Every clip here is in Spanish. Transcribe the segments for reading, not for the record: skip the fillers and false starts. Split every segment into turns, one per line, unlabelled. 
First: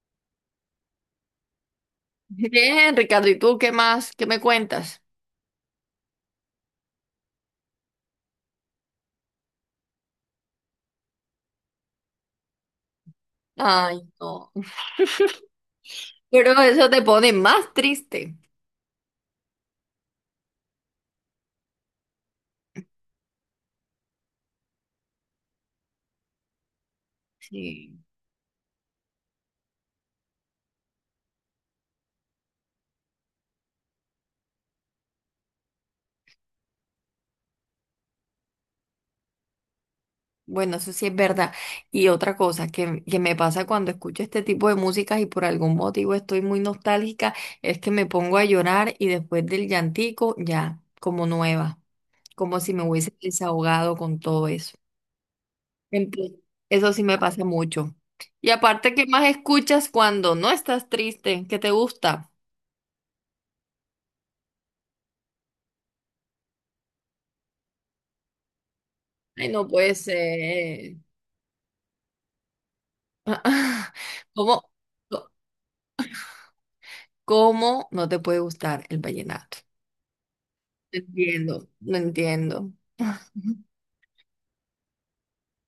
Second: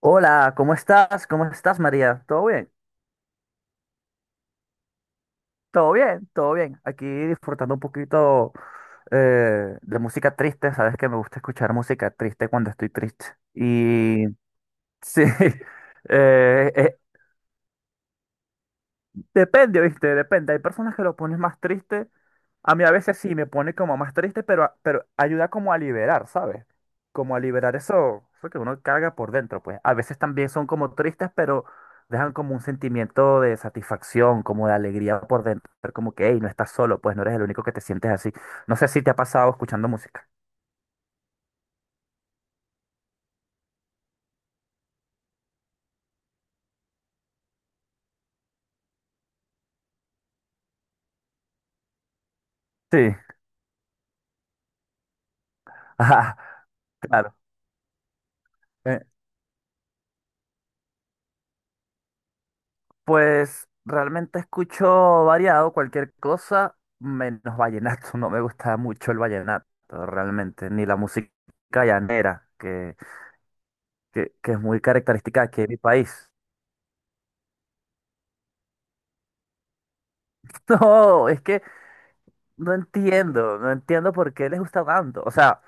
Hola, ¿cómo estás? ¿Cómo estás, María? ¿Todo bien?
Bien, Ricardo, ¿y tú qué más? ¿Qué me cuentas?
Todo bien, todo bien. Aquí disfrutando un poquito de música triste. Sabes que me gusta escuchar música triste cuando estoy triste.
Ay,
Y
no.
sí,
Pero
eh,
eso
e-
te pone más triste.
Depende, ¿viste? Depende. Hay personas que lo pones más triste. A mí a veces sí me pone como más triste, pero, pero ayuda como a liberar, ¿sabes? Como a liberar
Sí.
eso, eso que uno carga por dentro, pues. A veces también son como tristes, pero dejan como un sentimiento de satisfacción, como de alegría por dentro. Pero como que, hey, no estás solo, pues no eres el único que te sientes así. No sé si te ha pasado escuchando música.
Bueno, eso sí es verdad. Y otra cosa que me pasa cuando escucho este tipo de músicas y por algún motivo estoy muy nostálgica, es que me pongo a llorar y después del llantico, ya, como nueva, como si me
Sí,
hubiese desahogado con todo eso.
ajá,
Entonces, eso sí me
claro.
pasa mucho. Y aparte, ¿qué más escuchas cuando no estás triste? ¿Qué te gusta?
Pues realmente escucho variado cualquier cosa, menos vallenato. No me gusta mucho el
Ay, no
vallenato,
puede
realmente, ni
ser.
la música llanera, que es
¿Cómo,
muy
co-
característica aquí en mi país.
cómo no te puede gustar el vallenato? No
No, es que
entiendo, no entiendo.
no entiendo, no entiendo por qué les gusta tanto. O sea,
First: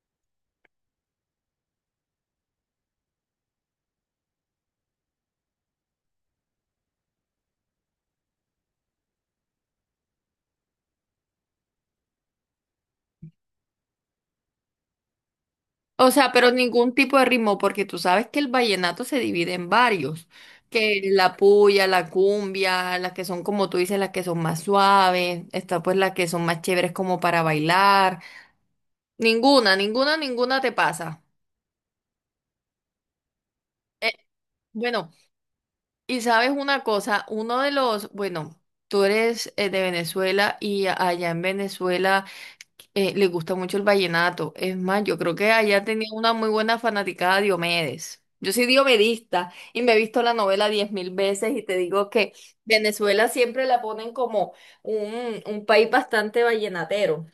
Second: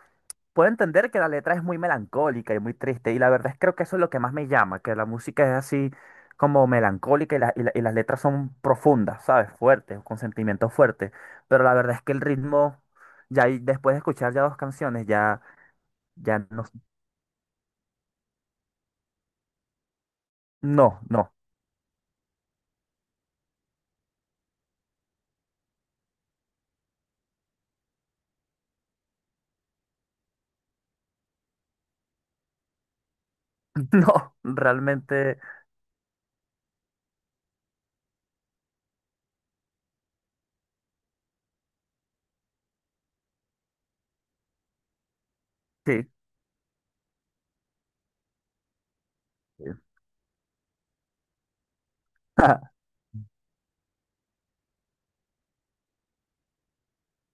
puedo entender que la letra es muy melancólica y muy triste, y la verdad es creo que eso es lo que más me llama, que la música es así como melancólica y, y las letras son profundas, ¿sabes? Fuertes, con sentimientos fuertes, pero la verdad es que el ritmo, ya ahí, después de escuchar ya dos canciones, ya,
O sea,
ya
pero
no,
ningún tipo de ritmo, porque tú sabes que el vallenato se divide en varios, que
no, no,
la puya, la cumbia, las que son como tú dices, las que son más suaves, está pues las que son más chéveres como para bailar. Ninguna, ninguna, ninguna te pasa. Eh,
no,
bueno.
realmente
Y sabes una cosa, uno de los, bueno, tú eres de Venezuela y allá en Venezuela le gusta mucho el vallenato. Es más, yo creo que allá
sí.
tenía una muy buena fanaticada de Diomedes. Yo soy diomedista y me he visto la novela 10.000 veces y te digo que Venezuela siempre la ponen como un país bastante vallenatero.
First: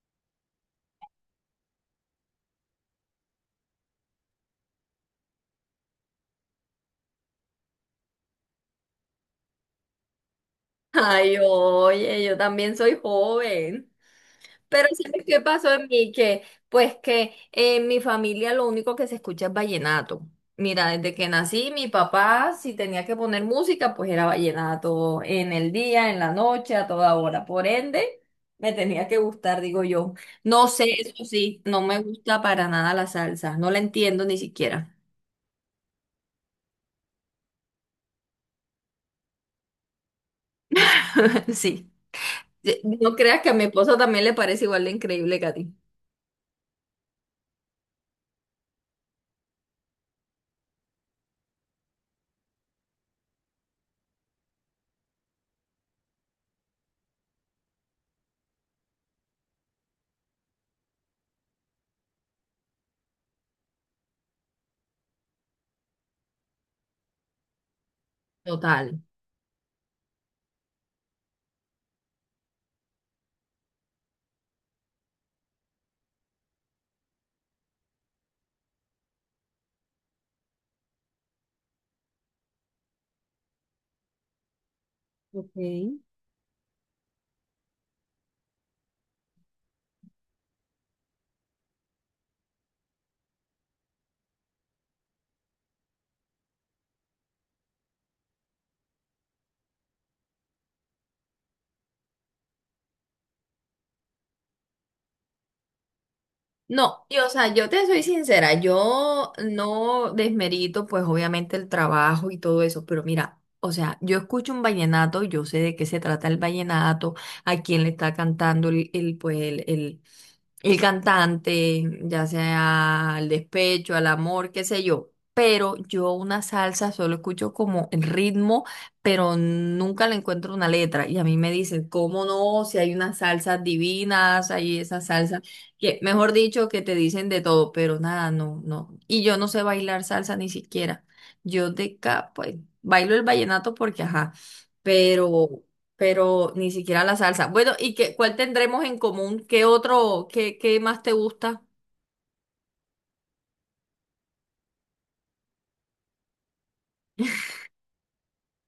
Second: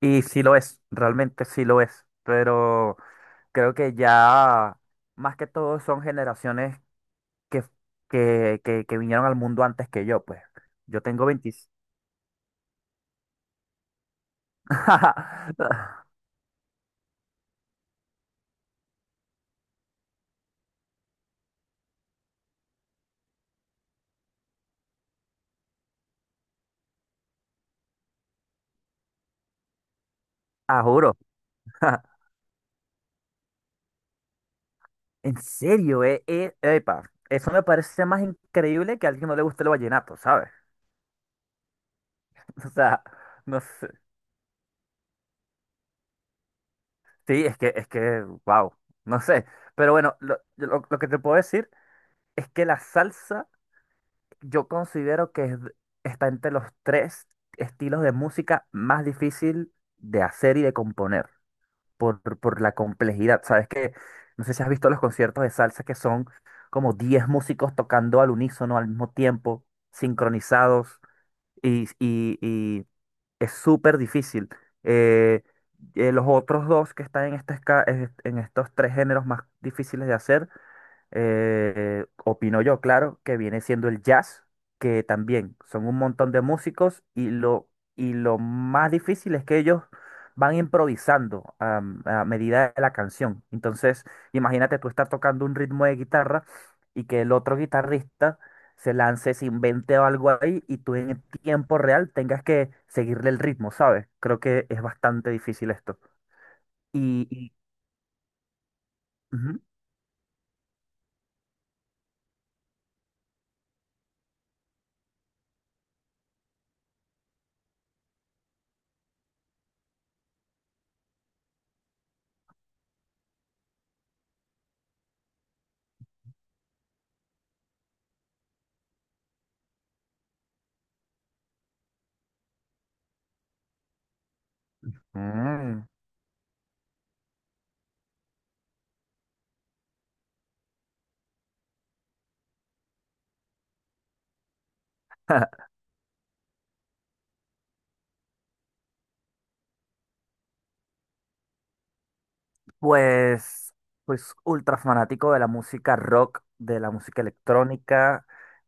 Y sí lo es, realmente sí lo es, pero creo que ya más que todo son generaciones que, que vinieron al mundo antes que yo, pues. Yo tengo
Ay,
20.
oye, yo también soy joven. Pero ¿sabes qué pasó en mí? Que, pues que en mi familia lo único que se escucha es vallenato. Mira, desde que nací, mi papá, si tenía que poner música, pues era vallenato en el día, en la noche, a toda hora. Por ende, me tenía que gustar, digo yo. No
Ah,
sé,
juro.
eso sí, no me gusta para nada la salsa. No la entiendo ni siquiera.
En serio, epa, eso me parece más increíble que a alguien no le guste el vallenato, ¿sabes?
Sí.
O sea,
No creas que a
no
mi
sé.
esposo también le parece igual de increíble que a ti.
Sí, es que, wow, no sé. Pero bueno, lo que te puedo decir es que la salsa yo considero está entre los tres estilos de música más difícil de hacer y de componer. Por la complejidad. Sabes que, no sé si has visto los conciertos de salsa que son como 10 músicos tocando al unísono al
Total.
mismo tiempo, sincronizados, y es súper difícil. Eh, los otros dos que están en, en estos tres géneros más difíciles de hacer opino yo, claro, que viene siendo el jazz, que
Ok.
también son un montón de músicos y lo más difícil es que ellos van improvisando a medida de la canción. Entonces, imagínate tú estar tocando un ritmo de guitarra y que el otro guitarrista se invente algo ahí y tú en tiempo real tengas que seguirle el ritmo, ¿sabes? Creo que es bastante difícil esto.
No, y
Y,
o
y-
sea, yo te soy sincera, yo
ujú.
no desmerito pues obviamente el trabajo y todo eso, pero mira, o sea, yo escucho un vallenato, yo sé de qué se trata el vallenato, a quién le está cantando el el cantante, ya sea al despecho, al amor, qué sé yo. Pero yo una salsa solo escucho como el ritmo, pero nunca le encuentro una letra. Y a mí me dicen, ¿cómo no? Si hay unas salsas divinas, hay esas salsas
Mm.
que, mejor dicho, que te dicen de todo, pero nada, no, no. Y yo no sé bailar salsa ni siquiera. Yo de acá, pues, bailo el vallenato porque, ajá, pero, pero ni siquiera la salsa. Bueno, ¿y qué, cuál tendremos en común? ¿Qué otro, qué, qué más te gusta?
Pues, pues ultra fanático de la música rock, de la música electrónica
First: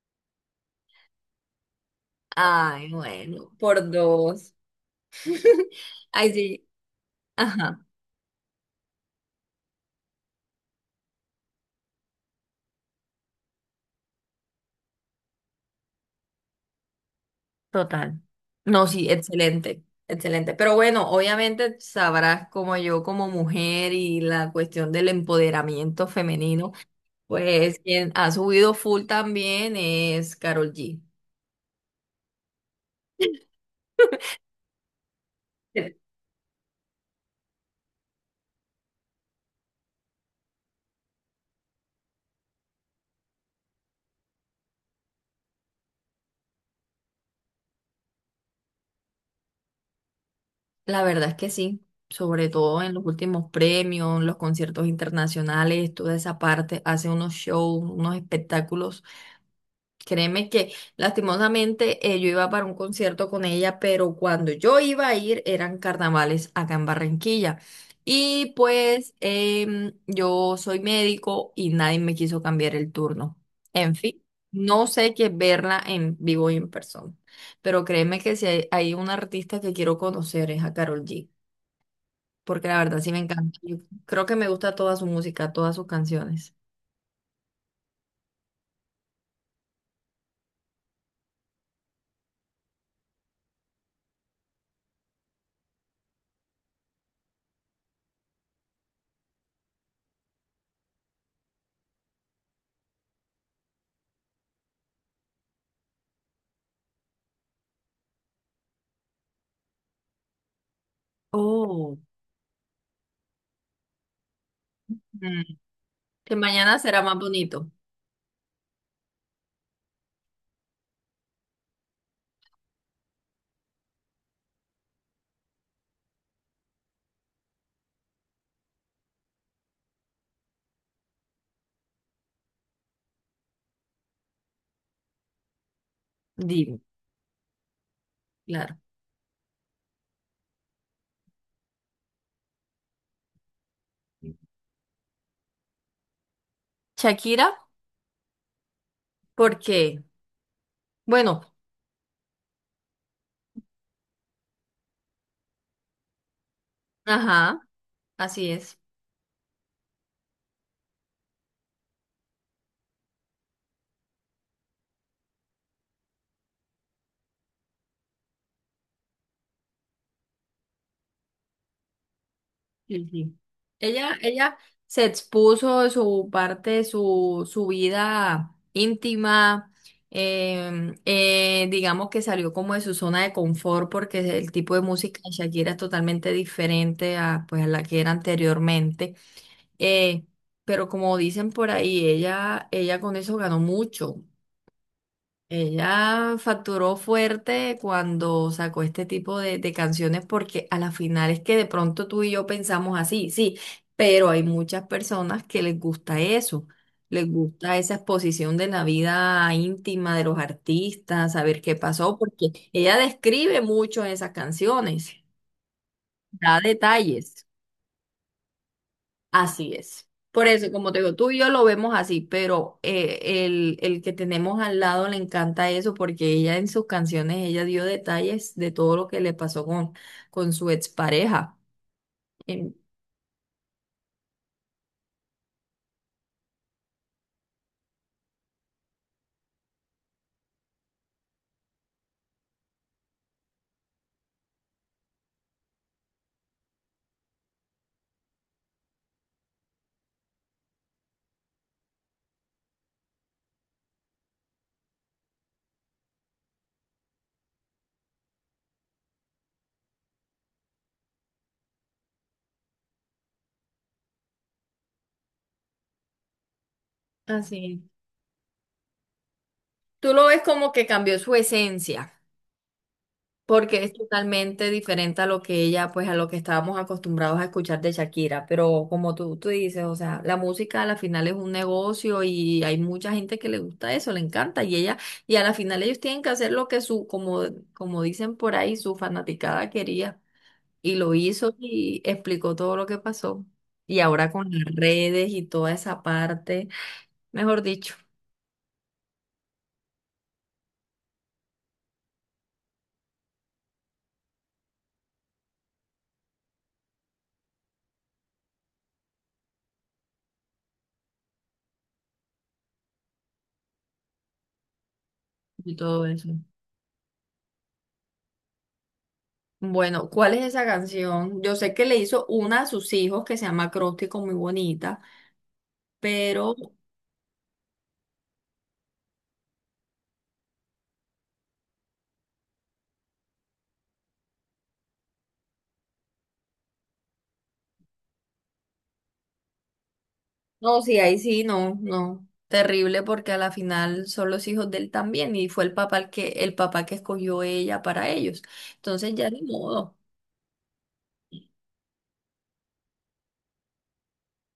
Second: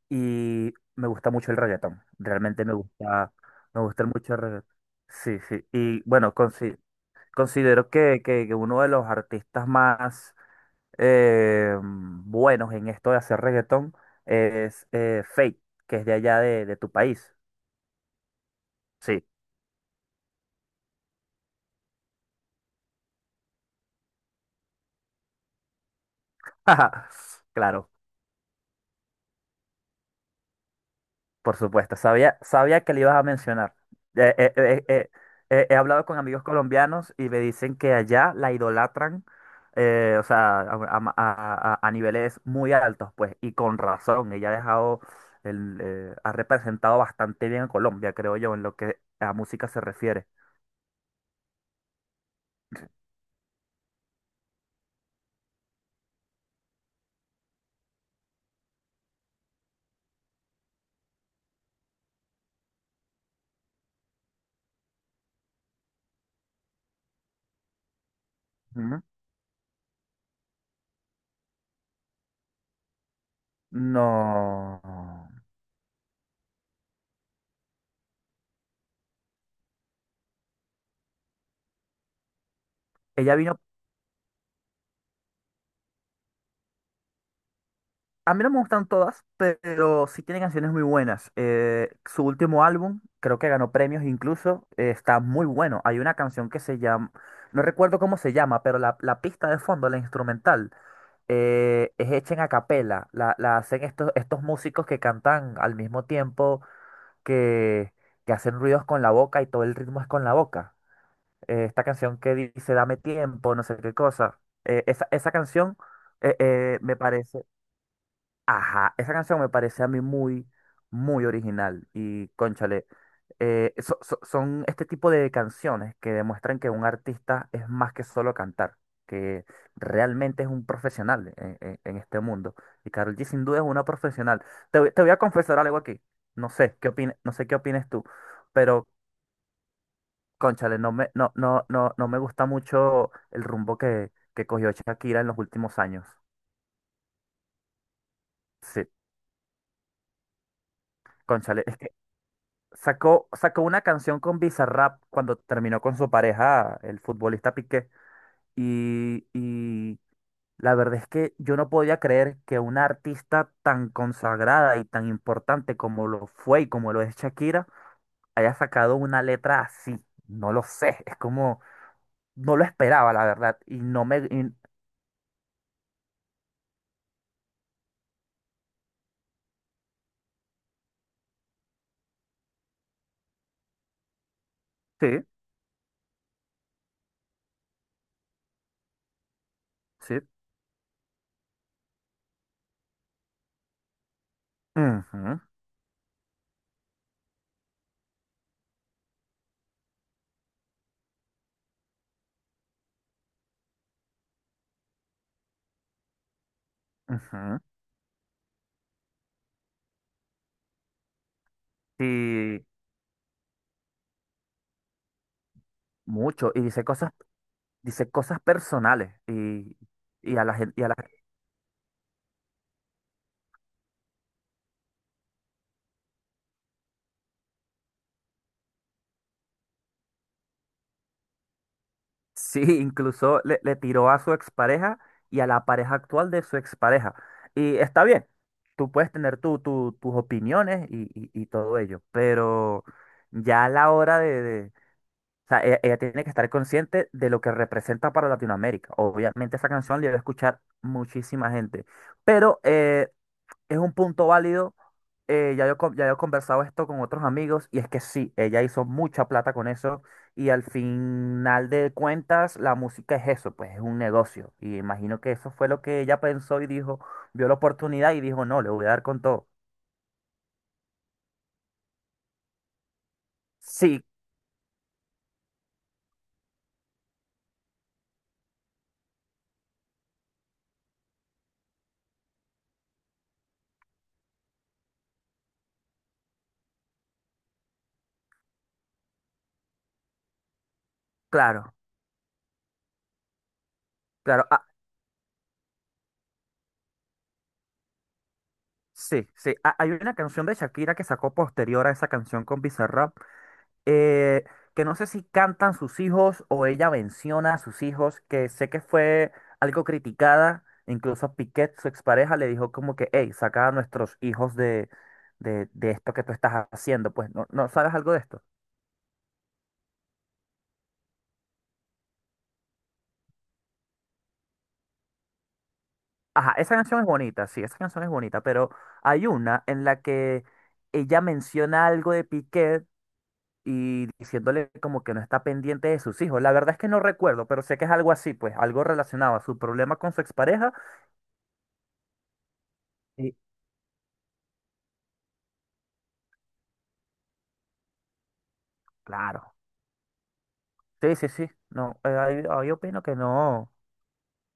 y me gusta mucho el reggaetón. Realmente
Ay, bueno,
me
por
gusta mucho el
dos.
reggaetón. Sí, sí. Y
Ay,
bueno,
sí, ajá,
considero que, que uno de los artistas más buenos en esto de hacer reggaetón es Feid, que es de allá de tu país.
total. No, sí,
Sí.
excelente, excelente. Pero bueno, obviamente sabrás como yo, como mujer y la cuestión del empoderamiento femenino. Pues
Claro.
quien ha subido full también es Carol G.
Por supuesto, sabía, sabía que le ibas a mencionar. Eh, eh, eh, eh, he
Sí.
hablado con amigos colombianos y me dicen que allá la idolatran, o sea, a niveles muy altos, pues, y con razón. Ella ha dejado, ha representado bastante bien a Colombia, creo yo, en lo que a música se refiere.
La verdad es que sí, sobre todo en los últimos premios, los conciertos internacionales, toda esa parte, hace unos shows, unos espectáculos. Créeme que lastimosamente yo iba para un concierto con ella, pero cuando yo iba a ir eran carnavales acá en Barranquilla. Y
Ujú.
pues yo soy médico y nadie me quiso cambiar el turno. En fin,
No.
no sé qué es verla en vivo y en persona. Pero créeme que si hay una artista que quiero conocer es a Karol G, porque la verdad sí me
Ella
encanta.
vino.
Yo creo que me gusta toda su música, todas sus canciones.
A mí no me gustan todas, pero sí tiene canciones muy buenas. Su último álbum, creo que ganó premios incluso, está muy bueno. Hay una canción que se llama, no recuerdo cómo se llama, pero la pista de fondo, la instrumental, es hecha en acapela. La hacen estos, estos músicos que cantan al mismo tiempo, que, que hacen ruidos con la boca y todo el ritmo es con la boca. Esta
Oh.
canción que dice, dame tiempo, no sé qué cosa. Esa
Mm.
canción
Que mañana
me
será más
parece...
bonito.
Ajá, esa canción me parece a mí muy, muy original y cónchale, son este tipo de canciones que demuestran que un artista es más que solo cantar, que realmente es un profesional en, en este mundo. Y Karol G sin duda es una profesional. Te voy a confesar algo aquí,
Dime.
no sé qué opines tú,
Claro.
pero cónchale, no me, no, no, no, no me gusta mucho el rumbo que cogió Shakira en los últimos años.
Shakira,
Sí,
porque, bueno,
cónchale, sacó, sacó una canción con Bizarrap cuando terminó con su pareja, el futbolista
ajá,
Piqué.
así es.
Y, y la verdad es que yo no podía creer que una artista tan consagrada y tan importante como lo fue y como lo es Shakira haya sacado una letra así. No lo sé, es como, no lo
Sí,
esperaba, la
sí.
verdad. Y no me... y-
Ella se expuso de su parte, su vida íntima, digamos que salió como de su zona de confort porque el tipo de
sí,
música de Shakira es totalmente diferente a, pues, a la que era anteriormente.
sí.
Eh, pero como dicen por ahí, ella con eso ganó mucho.
Ujú,
Ella facturó fuerte cuando sacó este tipo de canciones porque a la final es que de pronto tú y yo pensamos así, sí, pero hay muchas personas que les gusta eso, les
ujú,
gusta esa exposición de la vida íntima de los artistas, saber qué pasó, porque
y
ella describe mucho esas canciones,
mucho.
da
Y
detalles.
dice cosas personales.
Así es.
Y a
Por
la
eso,
gente...
como te digo, tú y yo lo vemos así, pero el que tenemos al lado le encanta eso porque ella en sus canciones, ella dio detalles de todo lo que le pasó con su expareja.
Sí,
En-.
incluso le, le tiró a su expareja y a la pareja actual de su expareja. Y está bien, tú puedes tener tu, tus opiniones y, y todo ello, pero ya a la hora de, o sea, ella tiene que estar consciente de lo que representa para Latinoamérica. Obviamente esa canción la iba a escuchar muchísima gente, pero es un punto válido. Ya yo he conversado esto con otros amigos y es que sí, ella hizo mucha plata con eso y al final de cuentas la música es eso, pues es un negocio. Y imagino que eso fue lo que ella pensó y dijo, vio la
Así.
oportunidad y dijo, no, le voy a dar con todo.
Tú lo ves como que cambió su esencia, porque es
Sí,
totalmente diferente a lo que ella, pues a lo que estábamos acostumbrados a escuchar de Shakira, pero como tú dices, o sea, la música a la final es un negocio y hay mucha gente que le gusta eso, le encanta y ella, y a la final ellos tienen que hacer lo que su, como, como dicen por ahí, su fanaticada quería y lo hizo
claro,
y explicó todo lo que pasó. Y ahora
claro.
con las
Ah,
redes y toda esa parte, mejor dicho,
sí, sí. Ah, hay una canción de Shakira que sacó posterior a esa canción con Bizarrap eh, que no sé si cantan sus hijos o ella menciona a sus hijos, que sé que fue algo criticada, incluso Piquet, su expareja, le dijo como que, hey, saca a nuestros hijos de,
y
de
todo
esto que
eso.
tú estás haciendo, pues no, no sabes algo de esto.
Bueno, ¿cuál es esa canción? Yo sé que le hizo una a sus hijos que se llama Acróstico, muy bonita,
Ajá,
pero
esa canción es bonita, sí, esa canción es bonita, pero hay una en la que ella menciona algo de Piquet y diciéndole como que no está pendiente de sus hijos. La verdad es que no recuerdo, pero sé que es algo así, pues algo relacionado a su problema con su expareja.
no, sí, ahí sí, no, no. Terrible porque
Y
a la final son los hijos de él también y fue el papá el que, el papá que escogió ella para ellos. Entonces ya de
claro.
modo,
Sí, sí, sí. No, ahí opino que no,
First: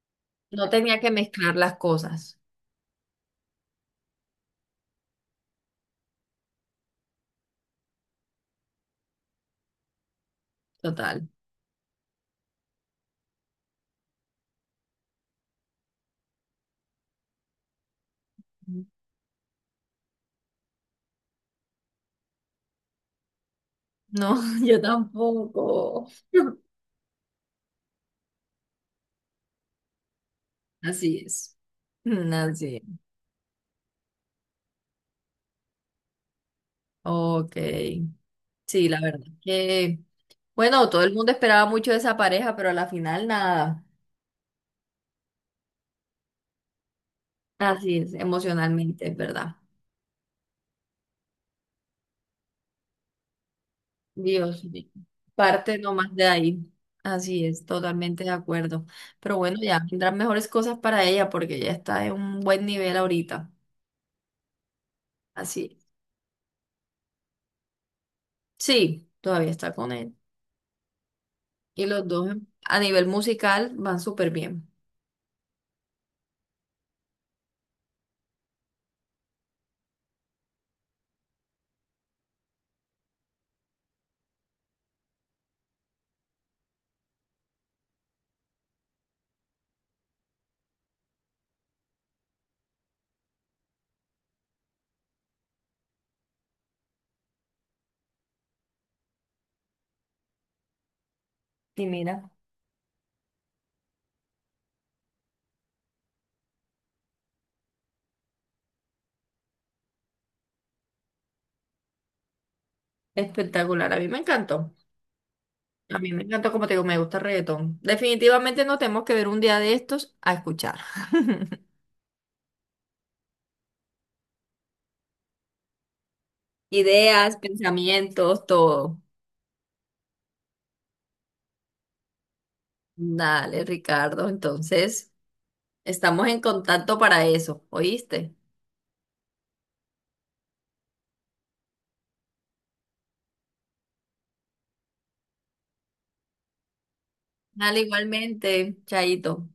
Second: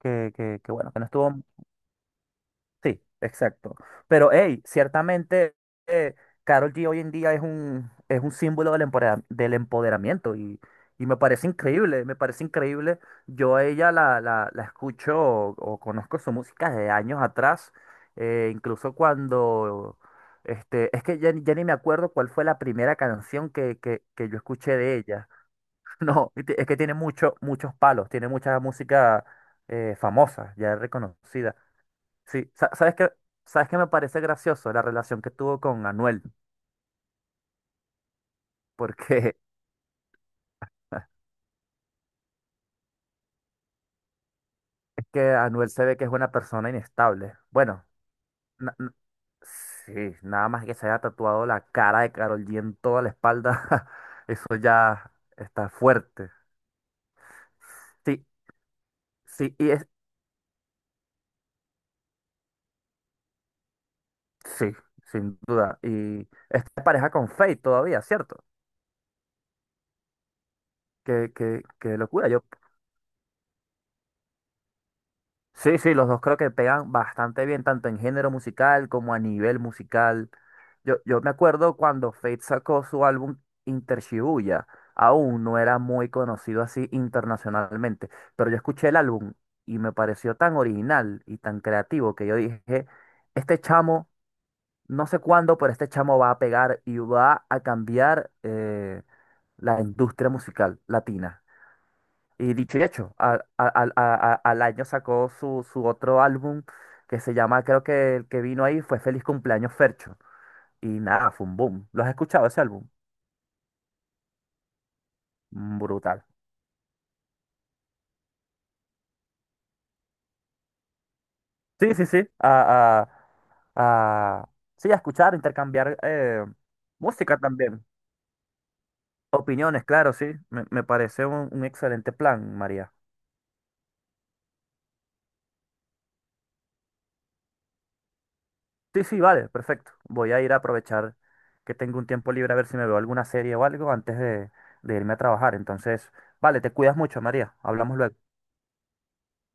no
que bueno,
tenía
que no
que
estuvo.
mezclar las cosas.
Sí, exacto. Pero hey, ciertamente eh, Karol G hoy en día es un símbolo del del empoderamiento y me
Total.
parece increíble, me parece increíble. Yo a ella la, la, la escucho o conozco su música de años atrás, incluso cuando, este, es que ya ni me acuerdo cuál fue la primera canción que,
No,
que yo escuché
yo
de ella.
tampoco.
No, es que tiene mucho, muchos palos, tiene mucha música famosa, ya
Así
reconocida.
es. Mm,
Sí,
así
¿sabes
es.
qué? ¿Sabes qué me parece gracioso la relación que tuvo con Anuel?
Ok. Sí, la verdad
Porque
que bueno, todo el mundo esperaba mucho de esa pareja, pero a la final nada.
es que Anuel se ve que es una persona inestable. Bueno,
Así es,
na- n-
emocionalmente, es verdad.
sí, nada más que se haya tatuado la cara de Karol G en toda la espalda, eso
Dios mío.
ya está
Parte nomás de
fuerte.
ahí. Así es, totalmente
Sí,
de acuerdo. Pero
sí,
bueno,
y
ya
es,
vendrán mejores cosas para ella porque ya está en un buen nivel ahorita.
sí, sin
Así
duda.
es.
Y esta pareja con Faith todavía, ¿cierto?
Sí, todavía está con él.
Qué, qué,
Y
qué
los
locura.
dos
Yo
a nivel musical van súper bien.
sí, sí, los dos creo que pegan bastante bien, tanto en género musical como a nivel musical. Yo me acuerdo cuando Fate sacó su álbum Inter Shibuya, aún no era muy conocido así internacionalmente, pero yo escuché el álbum y me pareció tan original y tan creativo que yo dije, este chamo, no sé cuándo, pero este chamo va a pegar y va a cambiar la industria musical latina.
Y mira,
Y dicho y hecho, al año sacó su, su otro álbum que se llama, creo que el que vino ahí fue Feliz Cumpleaños Fercho. Y nada, fue un boom. ¿Lo has escuchado ese álbum?
espectacular. A mí me encantó.
Mm,
A mí me
brutal.
encantó, como te digo, me gusta el reggaetón. Definitivamente nos tenemos que ver un día de estos a escuchar.
Sí, sí, sí. A, a- sí, a escuchar, intercambiar
Ideas,
música también.
pensamientos, todo.
Opiniones, claro, sí. Me parece un excelente plan, María.
Dale, Ricardo. Entonces, estamos en contacto para eso, ¿oíste?
Sí, sí, vale, perfecto. Voy a ir a aprovechar que tengo un tiempo libre a ver si me veo alguna serie o algo antes de irme a trabajar. Entonces, vale, te cuidas mucho, María.
Dale,
Hablamos luego.
igualmente, Chaito.